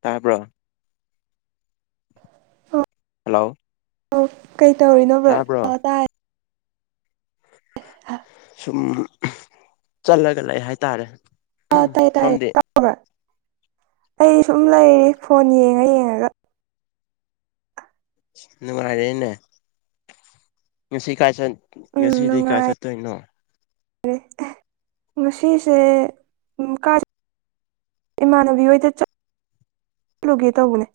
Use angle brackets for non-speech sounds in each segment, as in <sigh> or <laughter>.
ꯇꯥꯕ꯭ꯔꯣ ꯍꯜꯂꯣ ꯑꯣ ꯀꯩ ꯇꯧꯔꯤꯅꯣꯕ꯭ꯔꯣ ꯇꯥꯕ꯭ꯔꯣ ꯇ ꯑ ꯁꯨꯝ ꯆꯠꯂꯒ ꯂꯩ ꯍꯥꯏꯇꯥꯔꯦ ꯑꯥꯎ ꯇꯥꯏꯌꯦ ꯇꯥꯏꯌꯦ ꯁꯣꯝꯗꯤ ꯇꯥꯎ꯭ꯔ ꯑꯩ ꯁꯨꯝ ꯂꯩꯔꯤ ꯐꯣꯟ ꯌꯦꯡꯉ ꯌꯦꯡꯉꯒ ꯅꯨꯡꯉꯥꯏꯔꯦꯅꯦ ꯉꯁꯤ ꯀꯥꯏ ꯆꯠ ꯎꯝ ꯉꯁꯤꯗꯤ ꯀꯥꯏ ꯅꯨꯡꯉꯥꯏꯔꯦ ꯆꯠꯇꯣꯏꯅꯣ ꯉꯁꯤꯁꯦ ꯎꯝ ꯀꯥꯏ ꯏꯃꯥꯟꯅꯕꯤ ꯑꯣꯏꯗ ꯆꯠꯂꯨꯒꯦ ꯇꯧꯕꯅꯦ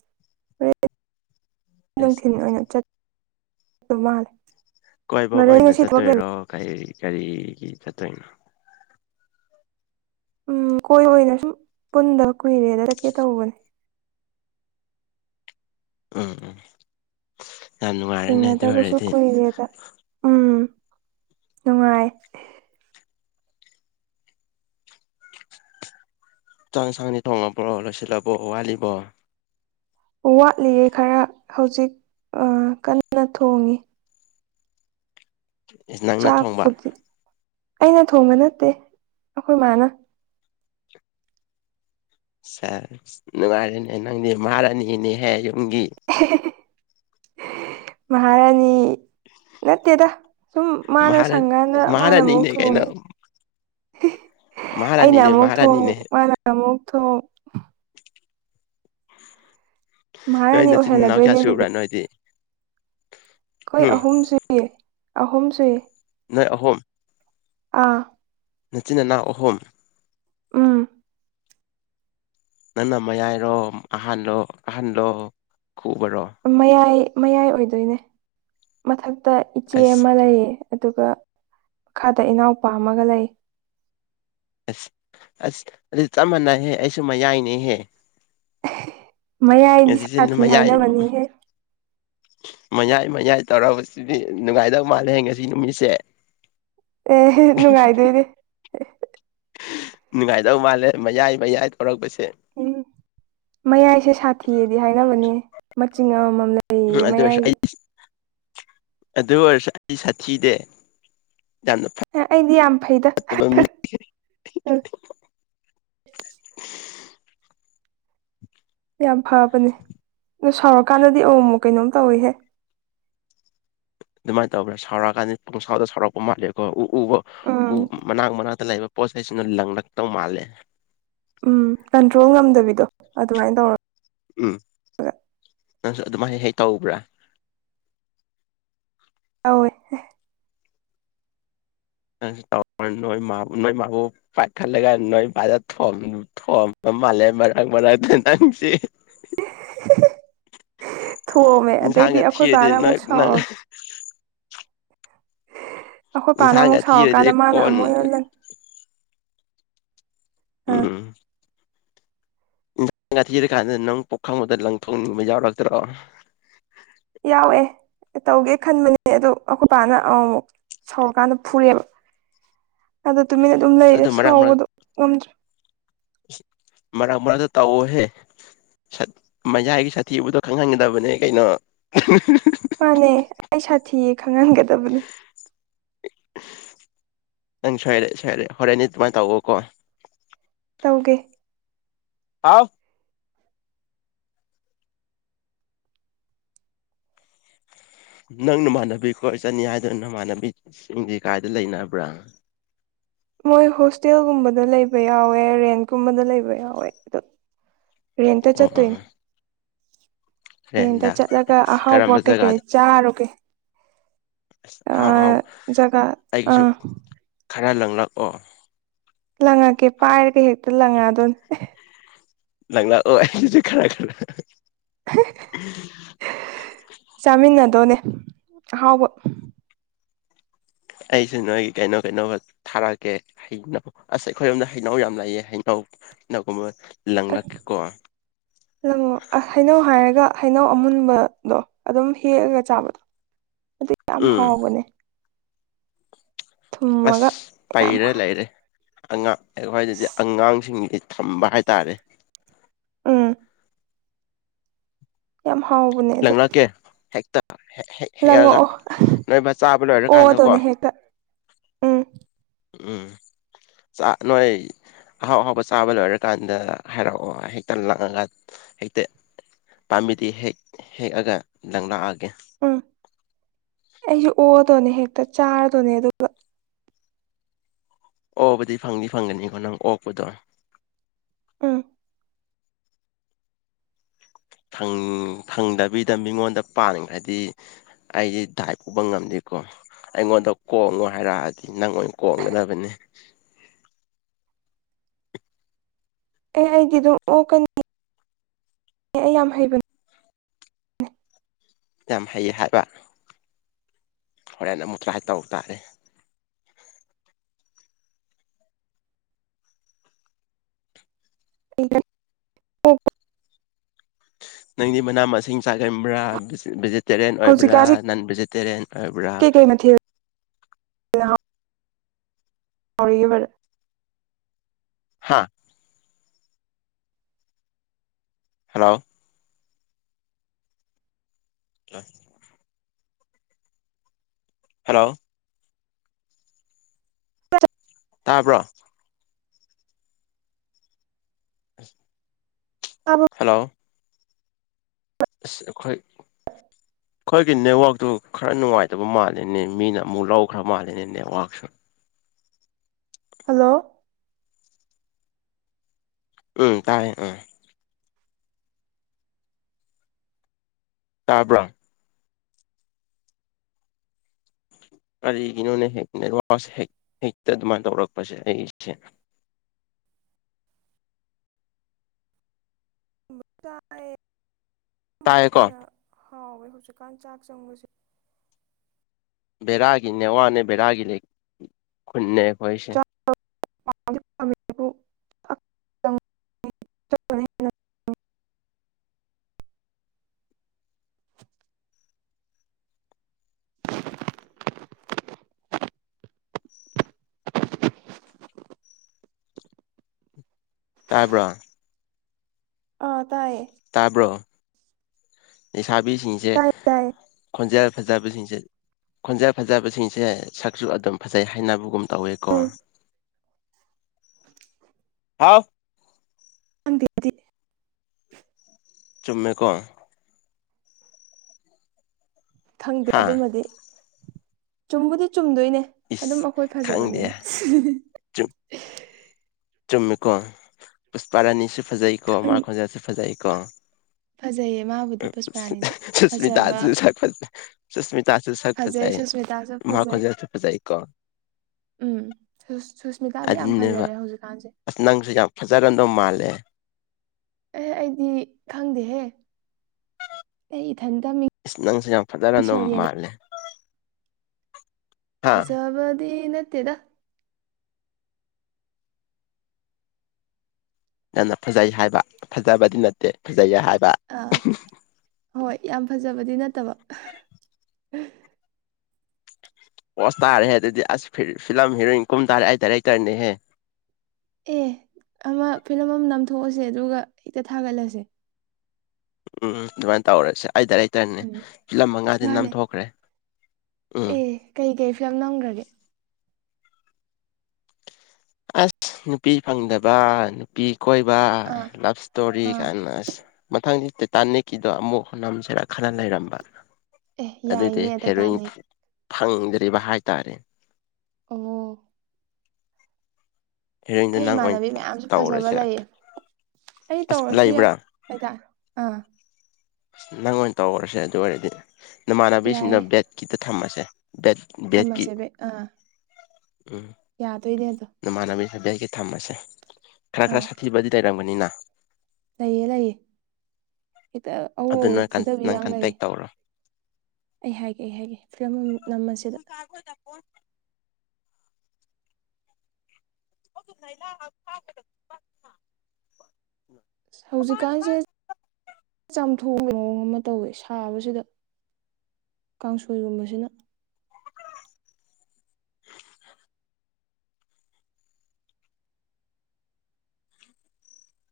ꯏꯁ ꯅꯨꯡꯊꯤꯜ ꯑꯣꯏꯅ ꯆꯠ ꯃꯥꯂꯦ ꯀꯣꯏꯕ ꯑꯣꯏꯅ ꯆꯠꯇꯣꯏꯔꯣ ꯀꯩ ꯀꯔꯤꯒꯤ ꯆꯠꯇꯣꯏꯅꯣ ꯎꯝ ꯀꯣꯏꯕ ꯑꯣꯏꯅ ꯁꯨꯝ ꯄꯨꯟꯗ ꯀꯨꯏꯔꯦꯗ ꯆꯠꯀꯦ ꯇꯧꯕꯅꯦ ꯎꯝ ꯎꯝ ꯌꯥꯝ ꯅꯨꯡꯉꯥꯏꯔꯦꯅꯦ ꯑꯗꯨ ꯊꯦꯡꯅꯗꯕꯁꯨ ꯑꯣꯏꯔꯗꯤ ꯀꯨꯏꯔꯦꯗ ꯎꯝ ꯅꯨꯡꯉꯥꯏ ꯆꯥꯛ ꯏꯟꯁꯥꯡꯗꯤ ꯊꯣꯡꯉꯕ꯭ꯔꯣ ꯂꯣꯏꯁꯤꯜꯂꯕꯣ ꯋꯥꯠꯂꯤꯕꯣ ꯋꯥꯠꯂꯤꯌꯦ ꯈꯔ ꯍꯧꯖꯤꯛ ꯀꯟꯅ ꯊꯣꯡꯉꯤ ꯏꯁ ꯅꯪꯅ ꯊꯣꯡꯕ ꯆꯥꯛꯄꯨꯗꯤ ꯑꯩꯅ ꯊꯣꯡꯕ ꯅꯠꯇꯦ ꯑꯩꯈꯣꯏ ꯏ ꯃꯥꯅ ꯁꯦꯁ ꯅꯨꯡꯉꯥꯏꯔꯦꯅꯦ ꯅꯪꯗꯤ ꯃꯍꯥꯔꯅꯤꯅꯦꯍꯦ ꯌꯨꯝꯒꯤ ꯃꯍꯥꯔꯥꯅꯤ ꯅꯠꯇꯦꯗ ꯁꯨꯝ ꯃꯥꯅ ꯃꯍꯥꯔꯥ ꯁꯪꯀꯥꯟꯗ ꯃꯥꯅ ꯑꯃꯨꯛ ꯃꯍꯥꯔꯥꯅꯤꯅꯦ ꯀꯩꯅꯣ ꯊꯣꯡꯉꯦ ꯑꯩꯅ ꯃꯍꯥꯔꯥꯅꯤꯅꯦ ꯑꯃꯨꯛ ꯊꯣꯛꯎ ꯃꯍꯥꯔꯥꯅꯤꯅꯦ ꯃꯥꯅ ꯑꯃꯨꯛ ꯊꯣꯛꯎ <inaudible> ꯅꯣꯏ ꯃꯥꯍꯥꯔꯅꯤ ꯅꯆꯤꯟ ꯅꯅꯥꯎ ꯀꯌꯥ ꯑꯣꯏꯍꯜꯂꯗꯣꯏꯅꯦ ꯁꯨꯕ꯭ꯔꯥ ꯑꯗꯨꯗꯤ ꯅꯣꯏꯗꯤ ꯑꯩꯈꯣꯏ ꯍꯨꯝ ꯑꯍꯨꯝꯁꯨꯏ ꯑꯍꯨꯝꯁꯨꯏ ꯅꫭ ꯑꯍꯨꯝꯝ ꯑꯥ ꯅꯆꯤꯟ ꯏꯅꯥꯎ ꯑꯍꯨꯝ ꯎꯝ ꯅꯪꯅ ꯃꯌꯥꯏꯔꯣ ꯑꯍꯜꯗꯣ ꯑꯍꯟꯂꯣ ꯈꯨꯕꯔꯣ ꯃꯌꯥꯏ ꯃꯌꯥꯏ ꯑꯣꯏꯗꯣꯏꯅꯦ ꯃꯊꯛꯇ ꯏꯆꯦ ꯑꯁ ꯑꯃ ꯂꯩꯌꯦ ꯑꯗꯨꯒ ꯃꯈꯥꯗ ꯏꯅꯥꯎꯄꯥꯝ ꯑꯃꯒ ꯂꯩ ꯑꯁ ꯑꯁ ꯑꯗꯨꯗꯤ ꯆꯞ ꯃꯥꯟꯅꯩꯍꯦ ꯑꯩꯁꯨ ꯃꯌꯥꯏꯅꯦꯍꯦ ꯃꯌꯥꯏꯗꯤ ꯉꯁꯤꯁꯦ ꯁꯥꯊꯤ ꯃꯌꯥꯏ ꯍꯥꯏꯅꯕꯅꯤꯍꯦ ꯃꯌꯥꯏ ꯃꯌꯥꯏ ꯇꯧꯁꯤꯗꯤ ꯅꯨꯡꯉꯥꯏꯗꯧ ꯃꯥꯜꯂꯦ ꯉꯁꯤ ꯅꯨꯃꯤꯠꯁꯦ ꯑꯦꯍ‌ꯦ ꯅꯨꯡꯉꯥꯏꯗꯣꯏꯅꯦ ꯅꯨꯡꯉꯥꯏꯗꯧ ꯃꯥꯜꯂꯦ ꯃꯌꯥꯏ ꯃꯌꯥꯏ ꯊꯧꯔꯛꯄꯁꯦ ꯎꯝ ꯃꯌꯥꯏꯁꯦ ꯁꯥꯊꯤꯌꯦꯗꯤ ꯍꯥꯏꯅꯕꯅꯦ ꯃꯆꯤꯡ ꯑꯃꯃꯝ ꯂꯩ ꯎꯝ ꯑꯗꯨ ꯑꯣꯏꯔꯁꯨ ꯑꯩ ꯑꯗꯨ ꯑꯣꯏꯔꯁꯨ ꯑꯩ ꯁꯥꯊꯤꯗꯦ ꯌꯥꯝꯅ ꯑꯦ ꯑꯩꯗꯤ ꯌꯥꯝ ꯐꯩꯗ ꯐꯠꯇꯕ ꯃꯤ ꯌꯥꯝ ꯐꯕꯅꯦ ꯑꯗꯨ ꯁꯥꯎꯔꯛꯀꯥꯟꯗꯗꯤ ꯑꯃꯨꯛ ꯑꯃꯨꯛ ꯀꯩꯅꯣꯝ ꯇꯧꯋꯤꯍꯦ ꯑꯗꯨꯃꯥꯏꯅ ꯇꯧꯕ꯭ꯔꯥ ꯁꯥꯎꯔꯛꯑꯀꯥꯟꯗ ꯄꯨꯡꯁꯥꯎꯗ ꯁꯥꯎꯔꯛꯄ ꯃꯥꯜꯂꯦꯀꯣ ꯎ ꯎ ꯎ ꯎꯝ ꯃꯅꯥꯛ ꯃꯅꯥꯛꯇ ꯂꯩꯕ ꯄꯣꯠꯩꯁꯤꯅ ꯂꯪꯂꯛꯇꯧ ꯃꯥꯜꯂꯦ ꯎꯝ ꯀꯟꯇ꯭ꯔꯣꯜ ꯉꯝꯗꯕꯤꯗꯣ ꯑꯗꯨꯃꯥꯏꯅ ꯇꯧꯔ ꯎꯝ ꯅꯪꯁꯨ ꯑꯗꯨꯃꯥꯏꯅ ꯍꯦꯛ ꯍ‌ꯦꯛ ꯇꯧꯕ꯭ꯔꯥ ꯇꯧꯋꯤ ꯅꯣꯏ ꯃꯥꯕꯨ ꯅꯣꯏ ꯃꯥꯕꯨ ꯄꯥꯛ ꯈꯥꯂꯒꯥꯏ ꯅꯣꯏ ꯕꯔ ꯊꫭꯝ ꯊꯣꯝꯕ ꯃꯥꯜꯂꯦ ꯃꯔꯥꯛ ꯃꯔꯥꯛꯇ ꯅꯪꯖꯤ <unintelligible> <inaudible> ꯊꯣꯑꯝꯃꯦ ꯑꯗꯩꯗꯤ ꯏꯟꯁꯥꯡꯒ ꯑꯩꯈꯣꯏ ꯊꯤꯔꯗꯤ ꯕꯥꯅ ꯑꯃꯨꯛ ꯅꯣꯏ ꯅꯪ ꯁꯥꯎꯔ ꯑꯩꯈꯣꯏ ꯄꯥꯅ ꯏꯟꯁꯥꯡꯒ ꯑꯃꯨꯛ ꯊꯤꯔꯗꯤ ꯁꯥꯎꯔꯛꯀꯥꯟꯗ ꯃꯥꯅ ꯀꯣꯟ ꯑꯃꯨꯛ ꯑꯩꯉꫭꯟ ꯂꯪ ꯑꯥ ꯎꯝ ꯏꯟꯁꯥꯡ ꯀꯥ ꯊꯤꯔ ꯀꯥꯟꯗ ꯅꯪ ꯄꯣꯛ ꯈꯪꯕꯗ ꯂꯪꯊꯣꯛꯅꯤꯡꯕ ꯌꯥꯎꯔꯛꯇ꯭ꯔꯣ ꯌꯥꯎꯑꯦ ꯇꯧꯒꯦ ꯈꯟꯕꯅꯦ ꯑꯗꯣ ꯑꯩꯈꯣꯏ ꯄꯅ ꯑꯃꯨꯃꯨꯛ ꯁꯥꯎꯔꯀꯥꯟꯗ ꯐꯨꯔꯦꯕ ꯑꯗꫭ ꯇꯨꯃꯤꯟꯅ ꯑꯗꯨꯝ ꯑꯁ ꯂꯩꯔꯦ ꯑꯗꯨ ꯃꯔꯛ ꯃꯔꯛ ꯁꯥꯎꯕꯗꯣ ꯉꯝꯗ꯭ꯔꯦ ꯃꯔꯛ ꯃꯔꯛꯗ ꯇꯥꯎꯋ‌ꯦ ꯍꯦ ꯃꯌꯥꯏꯒꯤ ꯁꯥꯊꯤꯕꯨꯗꯣ ꯈꯪꯍꯟꯒꯗꯕꯅꯦ ꯀꯩꯅꯣ ꯃꯥꯅꯦ ꯑꯩ ꯁꯥꯊꯤꯌꯦ ꯈꯪꯍꯟꯒꯗꯕꯅꯦ ꯅꯪ ꯁꯣꯏꯔꯦ ꯁꯣꯏꯔꯦ ꯍꯣꯔꯦꯟꯗꯤ ꯑꯗꯨꯃꯥꯏꯅ ꯇꯧꯕꯀꯣ ꯇꯧꯒꯦ ꯍꯥꯎ ꯅꯪ ꯅꯃꯥꯟꯅꯕꯤ ꯈꯣꯏꯠ ꯆꯠꯅꯤ ꯍꯥꯏꯗꯅ ꯅꯃꯥꯟꯅꯕꯤꯁꯤꯡꯁꯤ ꯀꯥꯏꯗ ꯂꯩꯅꯕ꯭ꯔꯥ ꯃꯣꯏ ꯍꯣꯁꯇꯦꯜꯒꯨꯝꯕꯗ ꯂꯩꯕ ꯌꯥꯎꯋꯦ ꯔꯦꯟꯀꯨꯝꯕꯗ ꯂꯩꯕ ꯌꯥꯎꯋꯦ ꯑꯗꯨ ꯔꯦꯟꯇ ꯑꯣ ꯑꯣ ꯆꯠꯇꯣꯏꯅꯦ ꯔꯦꯟꯗ ꯆꯠꯂꯒ ꯑꯍꯥꯎꯕ ꯀꯔꯝꯕ ꯀꯩꯀꯩ ꯖꯒꯥꯗ ꯆꯥꯔꯨꯒꯦ ꯑꯁ ꯑꯍꯥꯎ ꯑꯍꯥꯎ ꯑꯥ ꯖꯒꯥ ꯑꯩꯒꯤꯁꯨ ꯑꯥ ꯈꯔ ꯂꯪꯂꯛꯑꯣ ꯂꯪꯉꯛꯀꯦ ꯄꯥꯏꯔꯒ ꯍꯦꯛꯇ ꯂꯪꯉꯛꯗꯣꯏꯅꯦ ꯂꯪꯂꯛꯑꫭ ꯑꯣꯁꯨ ꯈꯔ ꯈꯔ ꯆꯥꯃꯤꯟꯅꯗꯧꯅꯦ ꯑꯍꯥꯎꯕ ꯑꯩꯁꯨ ꯅꯣꯏꯒꯤ ꯀꯩꯅꯣ ꯀꯩꯅꯣꯒ ꯊꯥꯔꯛꯑꯀꯦ ꯍꯩꯅꯧ ꯑꯁ ꯑꯩꯈꯣꯏꯔꯣꯝꯗ ꯍꯩꯅꯧ ꯌꯥꯝ ꯂꯥꯛꯑꯦ ꯍꯩꯅꯧꯒꯨꯝꯕ ꯂꯪꯂꯛꯀ‌ꯦꯀꯣ ꯂꯪꯂꯛꯑꫭ ꯑꯥꯍꯩꯅꯧ ꯍꯥꯏꯔꯒ ꯍꯩꯅꯧ ꯑꯃꯨꯟꯕꯗꯣ ꯑꯗꯨꯝ ꯍꯦꯛꯑꯒ ꯆꯥꯕꯗꯣ ꯑꯗꯨ ꯌꯥꯝ ꯎꯝ ꯍꯥꯎꯕꯅꯦ ꯊꯨꯝꯃꯒ ꯑꯁ ꯌꯥꯝ ꯄꯩꯔ ꯂꯩꯔꯦ ꯑꯉꯥꯡ ꯑꯩꯈꯣꯏꯗꯗꯤ ꯑꯉꯥꯡꯁꯤꯡꯁꯤ ꯊꯝꯕ ꯍꯥꯏꯇꯥꯔꯦ ꯎꯝ ꯌꯥꯝ ꯍꯥꯎꯕꯅꯦ ꯑꯗꯣ ꯀꯦ ꯍꯦꯛꯇ ꯍꯦꯛ <inaudible> <unintelligible> ꯂꯪꯉꯛꯑꯣ ꯂꯣꯏꯔꯀꯥꯟꯗꯀꯣ ꯑꯣꯑꯗꯧꯅꯤ ꯍꯦꯛꯇ ꯎꯝ ꯎꯝ ꯆ ꯅꯣꯏ ꯑꯍꯥꯎ ꯑꯍꯥꯎꯕ ꯆꯥꯕ ꯂꯣꯏꯔꯀꯥꯟꯗ ꯍꯥꯏꯔꯛꯑꯣ ꯍꯦꯛꯇ ꯂꯥꯛꯉ ꯍꯦꯛꯇ ꯄꯥꯝꯕꯤꯗꯤ ꯍꯦꯛ ꯍꯦꯛꯑꯒ ꯂꯪ ꯂꯥꯛꯑꯒꯦ ꯎꯝ ꯑꯩꯁꯨ ꯑꯣꯑꯗꯣꯅꯦ ꯍꯦꯛꯇ ꯆꯥꯔꯗꯣꯅꯦ ꯑꯗꯨꯒ ꯑꯣꯕꯨꯗꯤ ꯐꯪꯗꯤ ꯐꯪꯒꯅꯤꯀꯣ ꯅꯪ ꯑꯣꯛꯄꯗꯣ ꯎꯝ ꯐꯪ ꯐꯪꯗꯕꯤꯗ ꯃꯤꯉꯣꯟꯗ ꯄꯥꯟꯈ꯭ꯔꯗꯤ ꯑꯩꯗꯤ ꯗꯥꯥꯏ ꯄꯨꯕ ꯉꯝꯗꯦꯀꯣ ꯑꯩꯉꯣꯟꯗ ꯀꯣꯡꯉꯣ ꯍꯥꯏꯔꯛꯑꯗꯤ ꯅꯪ ꯑꯣꯏꯅ ꯀꯣꯡꯒꯗꯕꯅꯦ ꯑꯦ ꯑꯩꯗꯤ ꯑꯗꯨꯝ ꯑꯣꯛꯀꯅꯤ ꯑꯩ ꯌꯥꯝ ꯍꯩꯕꯅꯦ ꯌꯥꯝ ꯍꯩ ꯍꯥꯏꯕ ꯍꯣꯔꯦꯟ ꯑꯃꯨꯛ ꯇ꯭ꯔꯥꯏ ꯇꯧ ꯇꯥꯔꯦ <inaudible> ꯑꯣꯛꯄ ꯅꯪꯗꯤ ꯃꯅꯥ ꯃꯁꯤꯡ ꯆꯥꯛꯒꯟꯕ꯭ꯔꯥ ꯕꯤꯁ ꯚꯦꯖꯤ ꯇꯥꯔꯤꯌꯟ ꯑꯣꯏꯕ꯭ꯔꯥ ꯍꯧꯖꯤꯛꯀꯥꯟꯁꯦ ꯅꯟ ꯚꯦꯖꯤꯇꯥꯔꯤꯌꯟ ꯑꯣꯏꯕ꯭ꯔꯥ ꯀꯩꯀꯩ ꯃꯊꯦꯜꯅ <unintelligible> ꯍꯥꯥ ꯍꯜꯂꯣ ꯑꯥꯏ ꯍꯜꯂꯣ ꯇꯥꯕ꯭ꯔꯣ ꯇꯥꯕ꯭ꯔꯣ ꯍꯜꯂꯣ ꯑꯁ ꯑꯩꯈꯣꯏ ꯑꯩꯈꯣꯏꯒꯤ ꯅꯦꯠꯋꯥꯔꯛꯇꯨ ꯈꯔ ꯅꯨꯡꯉꯥꯏꯇꯕ ꯃꯥꯜꯂꯦꯅꯦ ꯃꯤꯅ ꯑꯃꯨꯛ ꯂꯧꯈ꯭ꯔ ꯃꯥꯜꯂꯤꯅꯦ ꯅꯦꯠꯋꯥꯔꯛꯁꯨ ꯍꯜꯂꯣ ꯎꯝ ꯇꯥꯥꯏꯌꯦ ꯎꯝ ꯇꯥꯕ꯭ꯔꯣ ꯀꯔꯤꯒꯤꯅꯣꯅꯦ ꯍꯦꯛ ꯅꯦꯠꯋꯥꯔꯛꯁꯦ ꯍꯦꯛ ꯍꯦꯛꯇ ꯑꯗꯨꯃꯥꯏꯅ ꯇꯧꯔꯛꯄꯁꯦ ꯑꯩꯒꯤꯁꯦ ꯆꯥꯌꯦ ꯇꯥꯏꯀꯣ ꯍꯥꯎꯋꯦ ꯍꯧꯖꯤꯛꯀꯥꯟ ꯆꯥꯛ ꯆꯪꯕꯁꯦ ꯕꯦꯔꯥꯒꯤꯅꯦ ꯅꯦꯠꯋꯥꯔꯛꯅꯦ ꯕꯦꯔꯥꯒꯤ ꯈꯨꯟꯅꯦ ꯑꯩꯈꯣꯏꯁꯦ <inaudible> <inaudible> ꯇꯥꯕ꯭ꯔꯣ ꯑ ꯇꯥꯏꯌꯦ ꯇꯥꯕ꯭ꯔꯣ ꯂꯩꯁꯥꯕꯤꯁꯤꯡꯁꯦ ꯇꯥꯏ ꯇꯥꯏꯌꯦ ꯈꯣꯟꯖꯦꯜ ꯐꯖꯕꯁꯤꯡꯁꯦ ꯈꯣꯟꯖꯦꯜ ꯐꯖꯕꯁꯤꯡꯁꯦ ꯁꯛꯁꯨ ꯑꯗꯨꯝ ꯐꯖꯩ ꯍꯥꯏꯅꯕꯒꯨꯝ ꯇꯧꯋꯦꯀꯣ ꯎꯝ <unintelligible> ꯍꯥꯎ ꯈꯪꯗꯦ ꯑꯩꯗꯤ ꯆꯨꯝꯃꯦꯀꯣ ꯈꯪꯗꯦ ꯍꯥ ꯑꯗꯨꯃꯗꯤ ꯆꯨꯝꯕꯨꯗꯤ ꯆꯨꯝꯗꯣꯏꯅꯦ ꯑꯗꯨꯝ ꯏꯁ ꯑꯩꯈꯣꯏ ꯈꯪꯗꯦ ꯐꯖꯕꯅꯤꯅ ꯑꯁ <unintelligible> ꯆꯨꯝ ꯆꯨꯝꯃꯦꯀꯣ ꯄꯨꯁꯄꯔꯥꯅꯤꯁꯨ ꯐꯖꯩꯀꯣ ꯃꯥ ꯈꯣꯟꯖꯦꯜꯁꯨ ꯐꯖꯩꯀꯣ ꯐꯖꯩꯌꯦ ꯃꯥꯕꯨꯗꯤ ꯄꯨꯁꯄꯔꯥꯅꯤꯗꯤ ꯐꯖꯕ ꯁꯨꯁꯃꯤꯇꯥꯁꯨ ꯁꯛ ꯐꯖꯩ ꯁꯨꯁꯃꯤꯇꯥꯁꯨ ꯁꯛ ꯐꯖꯩ ꯁꯨꯁꯃꯤꯇꯥꯁꯨ ꯃꯥ ꯐꯖꯩ ꯈꯣꯟꯖꯦꯜꯁꯨ ꯐꯖꯩꯀꯣ ꯎꯝ ꯁꯨꯁ ꯁꯨꯁꯃꯤꯇꯥꯗꯤ ꯌꯥꯝ ꯑꯗꯨꯅꯦꯕ ꯐꯖꯔꯦ ꯍꯧꯖꯤꯛꯀꯥꯟꯖ‌ꯦ ꯑꯁ ꯅꯪꯁꯨ ꯌꯥꯝ ꯐꯖꯔꯝꯗꯧ ꯃꯥꯜꯂꯦ ꯑꯦ ꯑꯩꯗꯤ ꯈꯪꯗꯦꯍꯦ ꯑꯩ ꯏꯊꯟꯇ ꯃꯤꯡ ꯏꯁ ꯅꯪꯁꯨ ꯌꯥꯝ ꯐꯖꯔꯝꯗ‌ꯣ ꯃꯥꯜꯂꯦ ꯍꯥ ꯐꯖꯕꯗꯤ ꯅꯠꯇꯦꯗꯥ ꯅꯪꯅ ꯐꯖꯩ ꯍꯥꯏꯕ ꯐꯖꯕꯗꯤ ꯅꯠꯇꯦ ꯐꯖꯩ ꯍꯥꯏꯕ ꯑꯥ ꯍꯣꯏ ꯌꯥꯝ ꯐꯖꯕꯗꯤ ꯅꯠꯇꯕ ꯄꯣꯁ ꯇꯥꯔꯦ ꯑꯗꯨꯗꯤ ꯑꯁ ꯐꯤꯂꯝ ꯍꯦꯔꯣꯏꯟ ꯀꯨꯝ ꯇꯥꯔꯦ ꯑꯩ ꯗꯥꯏꯔꯦꯛꯇꯔꯅꯦꯍꯦ ꯑꯦ ꯑꯃ ꯐꯤꯂꯝ ꯑꯃ ꯅꯥꯝꯊꯣꯛꯑꯁꯦ ꯑꯗꯨꯒ ꯍꯦꯛꯇ ꯊꯥꯒꯠꯂꯁꯦ ꯎꯝ ꯑꯗꯨꯃꯥꯏꯅ ꯇꯧꯔꯁꯦ ꯑꯩ ꯗꯥꯔꯦꯛ ꯇꯔꯅꯦ ꯎꯝ ꯐꯤꯂꯝ ꯃꯉꯥꯗꯤ ꯃꯥꯅꯦ ꯅꯝꯊꯣꯛꯈ꯭ꯔꯦ ꯎꯝ ꯑꯦ ꯀꯩ ꯀꯩ ꯐꯤꯂꯝ ꯅꯝꯈ꯭ꯔꯒꯦ ꯑꯁ ꯅꯨꯄꯤ ꯐꯪꯗꯕ ꯅꯨꯄꯤ ꯀꯣꯏꯕ ꯑꯥ ꯂꯞ ꯏꯁꯇꯣꯔꯤ ꯑꯥ ꯀꯥꯏꯅ ꯑꯁ ꯃꯊꯪꯗꯤ ꯇꯥꯅꯤꯛꯀꯤꯗꯣ ꯑꯃꯨꯛ ꯅꯝꯁꯤꯔ ꯈꯂ ꯂꯩꯔꯝꯕ ꯑꯦ ꯑꯗꯨꯗꯤ ꯌꯥꯏꯅꯦ ꯍꯦꯔꯣꯏꯟ ꯇꯥꯏꯇꯥꯅꯤꯛ ꯐꯪꯗ꯭ꯔꯤꯕ ꯍꯥꯏꯇꯥꯔꯦ ꯑꯣ ꯍꯦꯔꯣꯏꯟꯗꯣ ꯑꯩ ꯅꯪ ꯑꯣꯏꯅ ꯏꯃꯥꯟꯅꯕꯤ ꯃꯌꯥꯝꯁꯨ ꯐꯖꯕ ꯇꯧꯔꯁꯤꯔ ꯂꯩꯌꯦ ꯑꯩ ꯑꯁ ꯇꯧꯔꯁꯨ ꯌꯥꯏ ꯂꯩꯕ꯭ꯔꯥ ꯍꯥꯏꯇꯥ ꯑꯥ ꯅꯪ ꯑꯣꯏꯅ ꯇꯧꯔꯁꯦ ꯑꯗꯨ ꯑꯣꯏꯔꯗꯤ ꯅꯃꯥꯟꯅꯕꯤꯁꯤꯡꯅ ꯌꯥꯏꯌꯦ ꯕꯦꯠꯀꯤꯗ ꯊꯝꯃꯁꯦ ꯕꯦꯠ ꯕꯦꯠꯀꯤ ꯊꯝꯃꯁꯦ ꯕꯦ ꯑꯥ ꯎꯝ ꯌꯥꯗꯣꯏꯅꯦ ꯑꯗꯣ ꯅꯃꯥꯟꯅꯕꯤ ꯈꯇꯪꯁꯤ ꯊꯝꯃꯁꯦ ꯈꯔ ꯈꯔ ꯑꯥ ꯁꯥꯊꯤꯕꯗꯤ ꯂꯩꯔꯝꯒꯅꯤꯅ ꯂꯩꯌꯦ ꯂꯩꯌꯦ ꯍꯦꯛꯇ ꯑꯎ ꯑꯗꯨ ꯑꯎ ꯅꯣꯏ ꯐꯨꯗꯕꯤ ꯅꯪ ꯌꯥꯝ ꯂꯩꯌꯦ ꯀꯟꯇꯦꯛ ꯇꯧꯔꯣ ꯑꯩ ꯍꯥꯏꯒꯦ ꯑꯩ ꯍꯥꯏꯒꯦ ꯐꯤꯂꯝ ꯑꯃ ꯅꯝꯕꯁꯤꯗ <unintelligible> ꯑ ꯍꯧꯖꯤꯛꯀꯥꯟꯁꯦ ꯆꯥꯝꯊꯣꯡꯕ ꯃꯑꯣꯡ ꯑꯃ ꯇꯧꯋꯦ ꯁꯥꯕꯁꯤꯗ ꯀꯥꯡꯁꯣꯏꯒꯨꯝꯕꯁꯤꯅ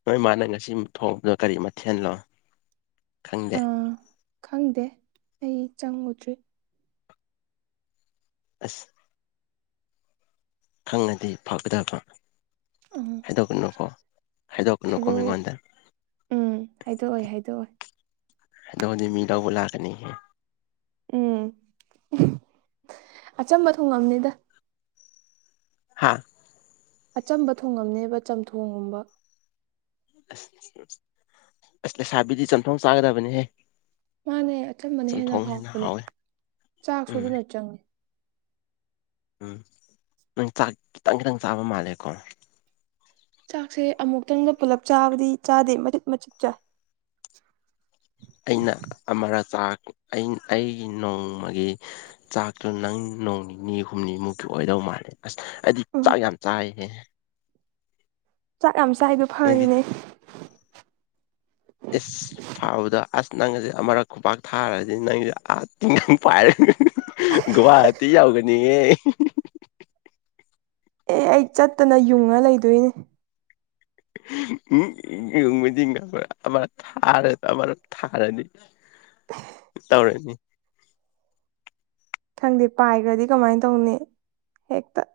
ꯅꯣꯏ ꯃꯥꯅ ꯉꯁꯤ ꯊꯣꯡꯕꯗꯣ ꯀꯔꯤ ꯃꯊꯦꯜꯅꯣ ꯈꯪꯗꯦ ꯑꯥ ꯈꯪꯗꯦ ꯑꯩ ꯆꯪꯉꯨꯗ꯭ꯔꯤ ꯑꯁ ꯈꯪꯉꯗꯤ ꯐꯒꯗꯕ ꯑꯥ ꯍꯥꯏꯗꯣꯛꯀꯅꯨꯀꯣ ꯍꯥꯏꯗꯣꯛꯀꯅꯨꯀꯣ ꯃꯤꯉꯣꯟꯗ ꯍꯥꯏꯗꯣꯛꯑꯣ ꯎꯝ ꯍꯥꯏꯗꯣꯛꯑꯣꯏ ꯍꯥꯏꯗꯣꯛꯑꯣꯏ ꯍꯥꯏꯗꯣꯑꯗꯤ ꯃꯤ ꯂꯧꯕ ꯂꯥꯛꯀꯅꯤ ꯎꯝ ꯑꯆꯝꯕ ꯊꯣꯡꯉꯝꯅꯤꯗ ꯍꯥꯥ ꯑꯆꯝꯕ ꯊꯣꯡꯉꯝꯅꯦꯕ ꯆꯝꯊꯣꯡꯒꯨꯝꯕ ꯑꯁ ꯑꯁ ꯂꯩꯁꯥꯕꯤꯗꯤ ꯆꯝꯊꯣꯡ ꯆꯥꯒꯗꯕꯅꯤꯍꯦ ꯃꯥꯅꯦ ꯑꯆꯝꯕꯅ ꯍꯦꯟꯅ ꯆꯝꯊꯣꯡ ꯍꯥꯎꯄꯅꯦ ꯍꯥꯎꯋꯦ ꯆꯥꯛ ꯁꯨ ꯎꯝ ꯑꯗꯨꯅ ꯆꯪꯉꯦ ꯎꯝ ꯅꯪ ꯆꯥꯛ ꯈꯤꯇꯪ ꯈꯤꯇꯪ ꯆꯥꯕ ꯃꯥꯜꯂꯦꯀꯣ ꯆꯥꯛꯁꯦ ꯑꯃꯨꯛꯇꯪꯗ ꯄꯨꯂꯞ ꯆꯥꯕꯗꯤ ꯆꯥꯗꯦ ꯃꯆꯤꯠ ꯃꯆꯤꯠ ꯆꯥꯏ ꯑꯩꯅ ꯑꯃꯔꯛꯂ ꯑꯩ ꯑꯩ ꯅꯣꯡꯃꯒꯤ ꯆꯥꯛꯇꯨ ꯅꯪ ꯅꯣꯡ ꯅꯤꯅꯤ ꯍꯨꯝꯅꯤꯃꯨꯛꯀꯤ ꯑꯣꯏꯗꯧ ꯃꯥꯜꯂꯦ ꯑꯁ ꯑꯩꯗꯤ ꯎꯝ ꯆꯥꯛ ꯌꯥꯝ ꯆꯥꯏꯍꯦ꯫ ꯆꯥꯛ ꯌꯥꯝ ꯆꯥꯏꯗꯣ ꯅꯪꯗꯤ ꯐꯔꯤꯅꯦ꯫ ꯑꯦꯁ ꯊꯥꯕꯗ ꯑꯁ ꯅꯪꯁꯦ ꯑꯃꯨꯔꯛ ꯈꯨꯄꯥꯛ ꯊꯥꯔꯗꯤ ꯅꯪꯁꯦ ꯑꯥ ꯇꯤꯡꯉ ꯄꯥꯏꯔꯦ ꯒꯨꯋꯥꯍꯥꯇꯤ ꯌꯥꯎꯒꯅꯤꯌꯦ꯫ ꯑꯦ ꯑꯩ ꯆꯠꯇꯅ ꯌꯨꯡꯉ ꯂꯩꯗꯣꯏꯅꯤ꯫ ꯎꯝ ꯌꯦꯕꯗꯤ ꯑꯃ ꯊꯥ ꯊꯔꯗꯤ꯫ ꯇꯧꯔꯅꯤ ꯈꯪꯗꯦ ꯄꯥꯏꯈ꯭ꯔꯗꯤ ꯀꯃꯥꯏꯅ ꯇꯧꯅꯤ ꯍꯦꯛꯇ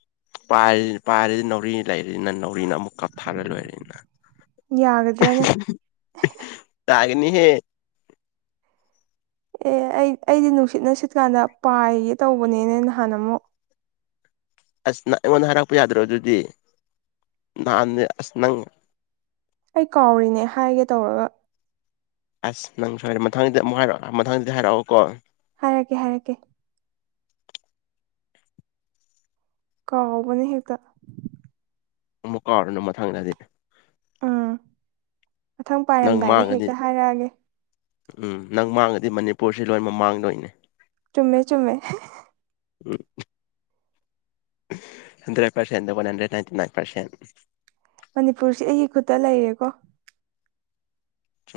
<inaudible> ꯄꯥꯏꯔꯤ ꯄꯥꯏꯔꯤ ꯅꯥꯎꯔꯤ ꯂꯩꯔꯤꯅꯤꯅ ꯅꯥꯎꯔꯤꯅ ꯑꯃꯨꯛ ꯀꯥꯞꯊꯥꯔ ꯂꯣꯏꯔꯦ꯫ ꯌꯥꯒꯗ꯭ꯔꯅꯦ ꯇꯥꯒꯅꯤ ꯍꯦ ꯑꯦ ꯑꯩ ꯑꯩꯗꯤ ꯅꯨꯡꯁꯤꯠ ꯅꯨꯡꯁꯤꯠꯀꯥꯟꯗ ꯄꯥꯏꯒꯦ ꯇꯧꯕꯅꯦꯅꯦ ꯅꯍꯥꯟ ꯑꯃꯨꯛ ꯑꯁ ꯅꯪ ꯑꯩꯉꯣꯟꯗ ꯍꯥꯏꯔꯛꯄ ꯌꯥꯗ꯭ꯔꯣ ꯑꯗꯨꯗꯤ ꯅꯍꯥꯟꯅꯦ ꯑꯁ ꯅꯪ ꯑꯩ ꯀꯥꯎꯔꯤꯅꯦ ꯍꯥꯏꯒꯦ ꯇꯧꯔꯒ꯫ ꯑꯁ ꯅꯪ ꯁꯣꯏꯔꯦ ꯃꯊꯪꯗꯤ ꯑꯃꯨꯛ ꯍꯥꯏꯔꯛꯑꯣ ꯃꯊꯪꯗꯤ ꯍꯥꯏꯔꯛꯑꯣꯀꯣ꯫ ꯍꯥꯏꯔꯛꯀꯦ ꯍꯥꯏꯔꯛꯀꯦ꯫ ꯀꯥꯎꯕꯅꯦ ꯍꯦꯛꯇ ꯑꯃꯨꯛ ꯀꯥꯎꯔꯅꯨ ꯃꯊꯪꯗꯗꯤ꯫ ꯎꯝ ꯃꯊꯪ ꯅꯪ ꯄꯥꯏꯔꯝꯗꯥꯏꯗ ꯃꯥꯡꯉꯗꯤ ꯍꯦꯛꯇ ꯍꯥꯏꯔꯛꯑꯒꯦ꯫ ꯎꯝ ꯅꯪ ꯃꯥꯡꯉꯗꯤ ꯃꯅꯤꯄꯨꯔꯁꯤ ꯂꯣꯏꯅ ꯃꯛ ꯃꯥꯡꯗꯣꯏꯅꯤ꯫ ꯆꯨꯝꯃꯦ ꯆꯨꯝꯃꯦ ꯎꯝ ꯍꯟꯗ꯭ꯔꯦꯠ ꯄꯔꯁꯦꯟꯗ ꯋꯥꯟꯍꯟꯗ꯭ꯔꯦꯠ ꯅꯥꯏꯟꯇꯤꯅꯥꯏꯟ ꯄꯔꯁꯦꯟ ꯃꯅꯤꯄꯨꯔꯁꯤ ꯑꯩꯒꯤ ꯈꯨꯠꯇ ꯂꯩꯔꯦꯀꯣ꯫